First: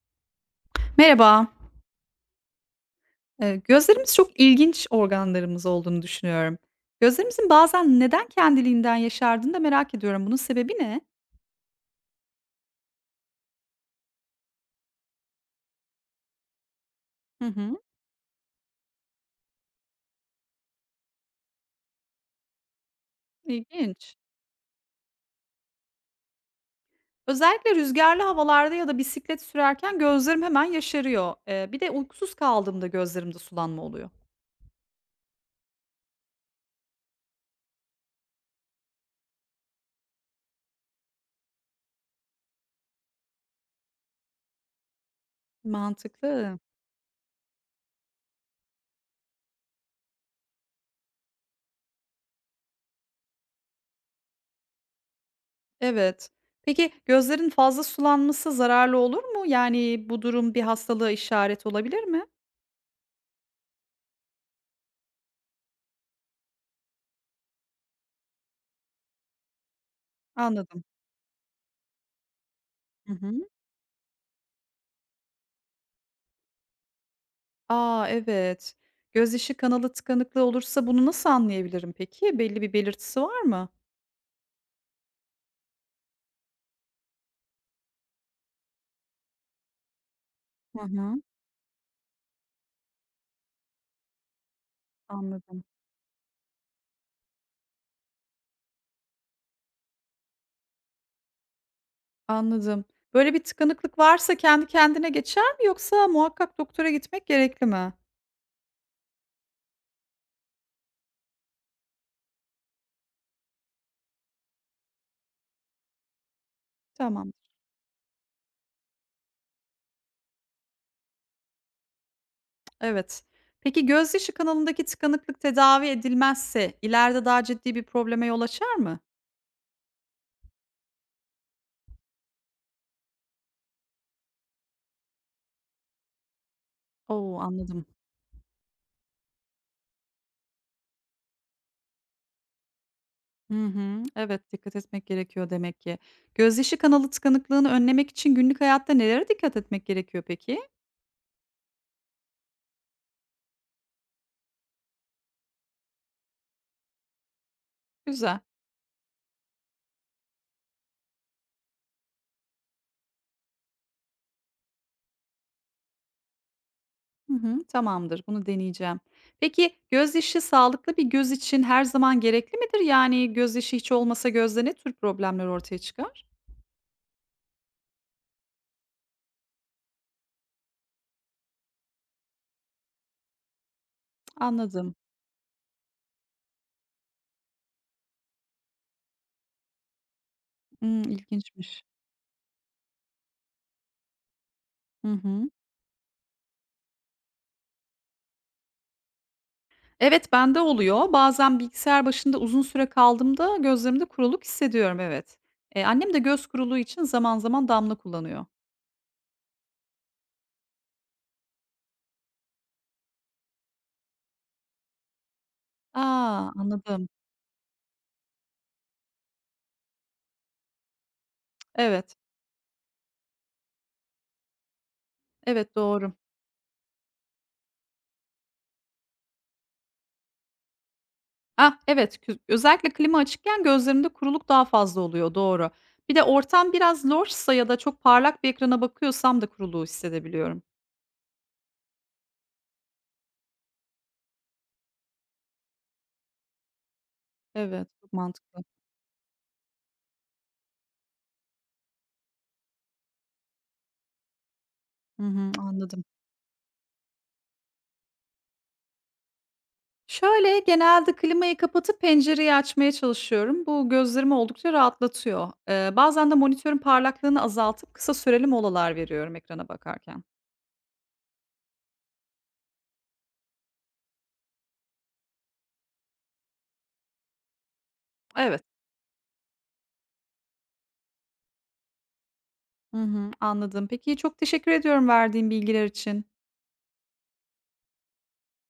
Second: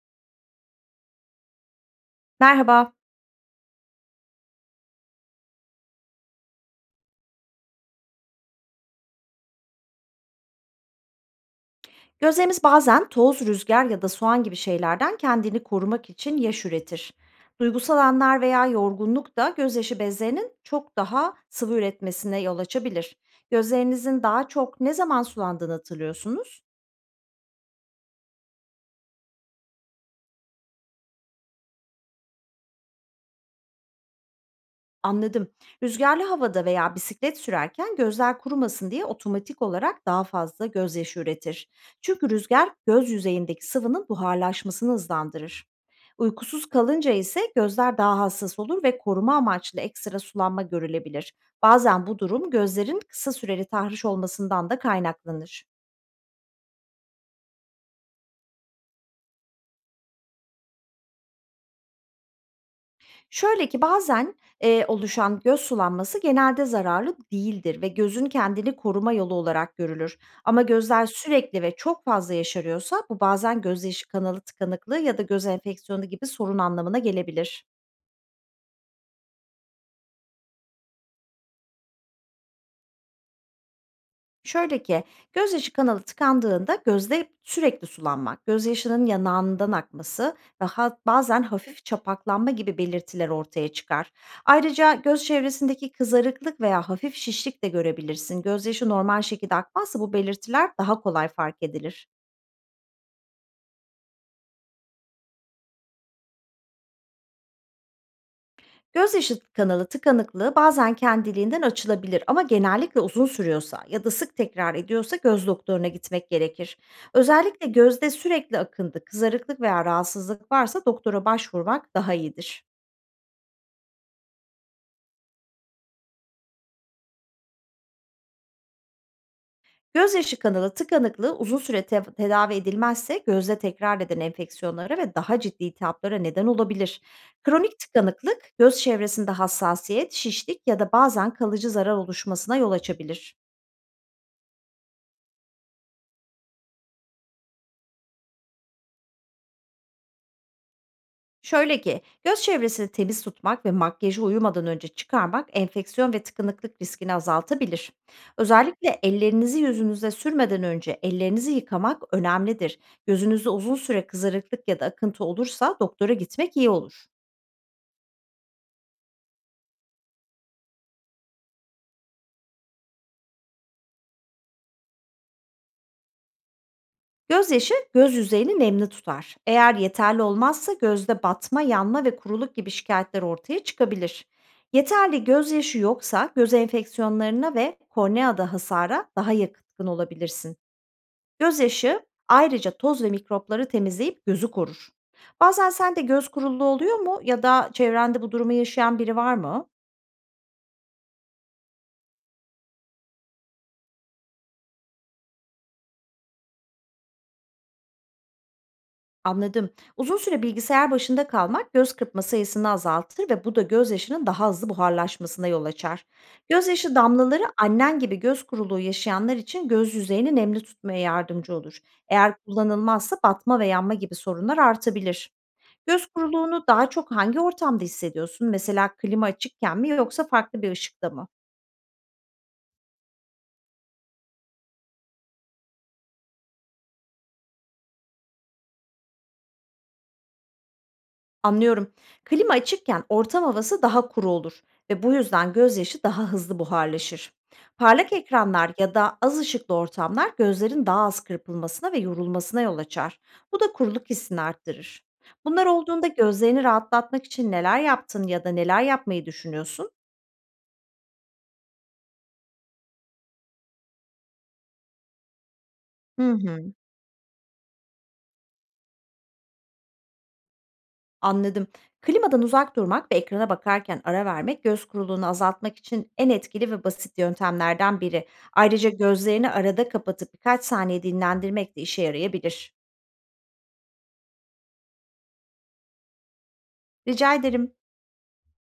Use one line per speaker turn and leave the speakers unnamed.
Merhaba.
Merhaba.
Gözlerimiz çok ilginç organlarımız olduğunu düşünüyorum. Gözlerimizin bazen neden kendiliğinden yaşardığını da merak ediyorum. Bunun sebebi ne?
Gözlerimiz bazen toz, rüzgar ya da soğan gibi şeylerden kendini korumak için yaş üretir.
Hı hı.
Duygusal anlar veya yorgunluk da gözyaşı bezlerinin çok daha sıvı üretmesine yol açabilir.
İlginç.
Gözlerinizin daha çok ne zaman sulandığını hatırlıyorsunuz?
Özellikle rüzgarlı havalarda ya da bisiklet sürerken gözlerim hemen yaşarıyor. Bir de uykusuz kaldığımda gözlerimde sulanma oluyor.
Anladım. Rüzgarlı havada veya bisiklet sürerken gözler kurumasın diye otomatik olarak daha fazla gözyaşı üretir. Çünkü rüzgar göz yüzeyindeki sıvının buharlaşmasını hızlandırır.
Mantıklı.
Uykusuz kalınca ise gözler daha hassas olur ve koruma amaçlı ekstra sulanma görülebilir. Bazen bu durum gözlerin kısa süreli tahriş olmasından da kaynaklanır.
Evet. Peki gözlerin fazla sulanması zararlı olur mu? Yani bu durum bir hastalığa işaret olabilir mi?
Şöyle ki bazen, oluşan göz sulanması genelde zararlı değildir ve gözün kendini koruma yolu olarak görülür. Ama
Anladım.
gözler sürekli ve çok fazla yaşarıyorsa
Hı
bu
hı.
bazen gözyaşı kanalı tıkanıklığı ya da göz enfeksiyonu gibi sorun anlamına gelebilir.
A! Evet. Gözyaşı kanalı tıkanıklığı olursa bunu nasıl anlayabilirim peki? Belli bir belirtisi var mı?
Şöyle ki, gözyaşı kanalı tıkandığında gözde sürekli sulanmak, gözyaşının yanağından akması ve
Hı hı.
bazen hafif çapaklanma gibi belirtiler ortaya çıkar. Ayrıca göz
Anladım.
çevresindeki kızarıklık veya hafif şişlik de görebilirsin. Gözyaşı normal şekilde akmazsa bu belirtiler daha kolay fark edilir.
Anladım. Böyle bir tıkanıklık varsa kendi kendine geçer mi yoksa muhakkak doktora gitmek gerekli mi?
Gözyaşı kanalı tıkanıklığı bazen kendiliğinden açılabilir ama genellikle uzun sürüyorsa ya da sık tekrar ediyorsa göz doktoruna gitmek gerekir.
Tamam.
Özellikle gözde sürekli akıntı, kızarıklık veya rahatsızlık varsa doktora başvurmak daha iyidir.
Evet. Peki gözyaşı kanalındaki tıkanıklık tedavi edilmezse ileride daha ciddi bir probleme yol açar mı?
Gözyaşı kanalı tıkanıklığı uzun süre tedavi edilmezse gözde tekrar eden enfeksiyonlara ve daha ciddi iltihaplara neden olabilir.
O!
Kronik
Anladım.
tıkanıklık göz çevresinde hassasiyet, şişlik ya da bazen kalıcı zarar oluşmasına yol açabilir.
Hı hı. Evet, dikkat etmek gerekiyor demek ki. Gözyaşı kanalı tıkanıklığını önlemek için günlük hayatta nelere dikkat etmek gerekiyor peki?
Şöyle ki, göz çevresini temiz tutmak ve makyajı uyumadan önce çıkarmak enfeksiyon ve tıkanıklık riskini azaltabilir.
Güzel.
Özellikle ellerinizi yüzünüze sürmeden önce ellerinizi yıkamak önemlidir. Gözünüzde uzun süre kızarıklık ya da akıntı olursa doktora gitmek iyi olur.
Hı hı, tamamdır, bunu deneyeceğim. Peki gözyaşı sağlıklı bir göz için her zaman gerekli midir? Yani gözyaşı hiç olmasa gözde ne tür problemler ortaya çıkar?
Gözyaşı göz yüzeyini nemli tutar. Eğer yeterli olmazsa gözde batma, yanma ve kuruluk gibi şikayetler ortaya çıkabilir.
Anladım.
Yeterli gözyaşı yoksa göz enfeksiyonlarına ve korneada hasara daha yakın olabilirsin.
Hımm, ilginçmiş.
Gözyaşı ayrıca toz ve mikropları temizleyip gözü korur.
Hı hı.
Bazen sen de göz kuruluğu oluyor mu ya da çevrende bu durumu yaşayan biri var mı?
Evet, bende oluyor. Bazen bilgisayar başında uzun süre kaldığımda gözlerimde kuruluk hissediyorum, evet. Annem de göz kuruluğu için zaman zaman damla kullanıyor.
Anladım. Uzun süre bilgisayar başında kalmak göz kırpma sayısını azaltır ve bu da gözyaşının daha hızlı buharlaşmasına yol açar.
A!
Gözyaşı
Anladım.
damlaları annen gibi göz kuruluğu yaşayanlar için göz yüzeyini nemli tutmaya yardımcı olur.
Evet,
Eğer kullanılmazsa batma ve yanma gibi sorunlar artabilir.
evet,
Göz
doğru.
kuruluğunu daha çok hangi ortamda hissediyorsun? Mesela klima açıkken mi yoksa farklı bir ışıkta mı?
Ah, evet, özellikle klima açıkken gözlerimde kuruluk daha fazla oluyor, doğru. Bir de ortam biraz loşsa ya da çok parlak bir ekrana bakıyorsam da kuruluğu hissedebiliyorum.
Anlıyorum. Klima açıkken ortam havası daha kuru olur ve bu yüzden gözyaşı daha hızlı buharlaşır.
Evet, çok
Parlak
mantıklı.
ekranlar ya da az ışıklı ortamlar gözlerin daha az kırpılmasına ve yorulmasına yol açar. Bu da kuruluk hissini arttırır.
Hı hı,
Bunlar
anladım.
olduğunda gözlerini rahatlatmak için neler yaptın ya da neler yapmayı düşünüyorsun?
Şöyle, genelde klimayı kapatıp pencereyi açmaya çalışıyorum. Bu gözlerimi oldukça rahatlatıyor. Bazen
Hı
de
hı.
monitörün parlaklığını azaltıp kısa süreli molalar veriyorum ekrana bakarken.
Anladım. Klimadan uzak durmak ve ekrana bakarken ara vermek göz kuruluğunu azaltmak için en etkili ve basit yöntemlerden biri.
Evet.
Ayrıca gözlerini arada kapatıp birkaç saniye dinlendirmek de işe yarayabilir.
Hı hı, anladım. Peki, çok teşekkür ediyorum verdiğin bilgiler için.
Rica ederim.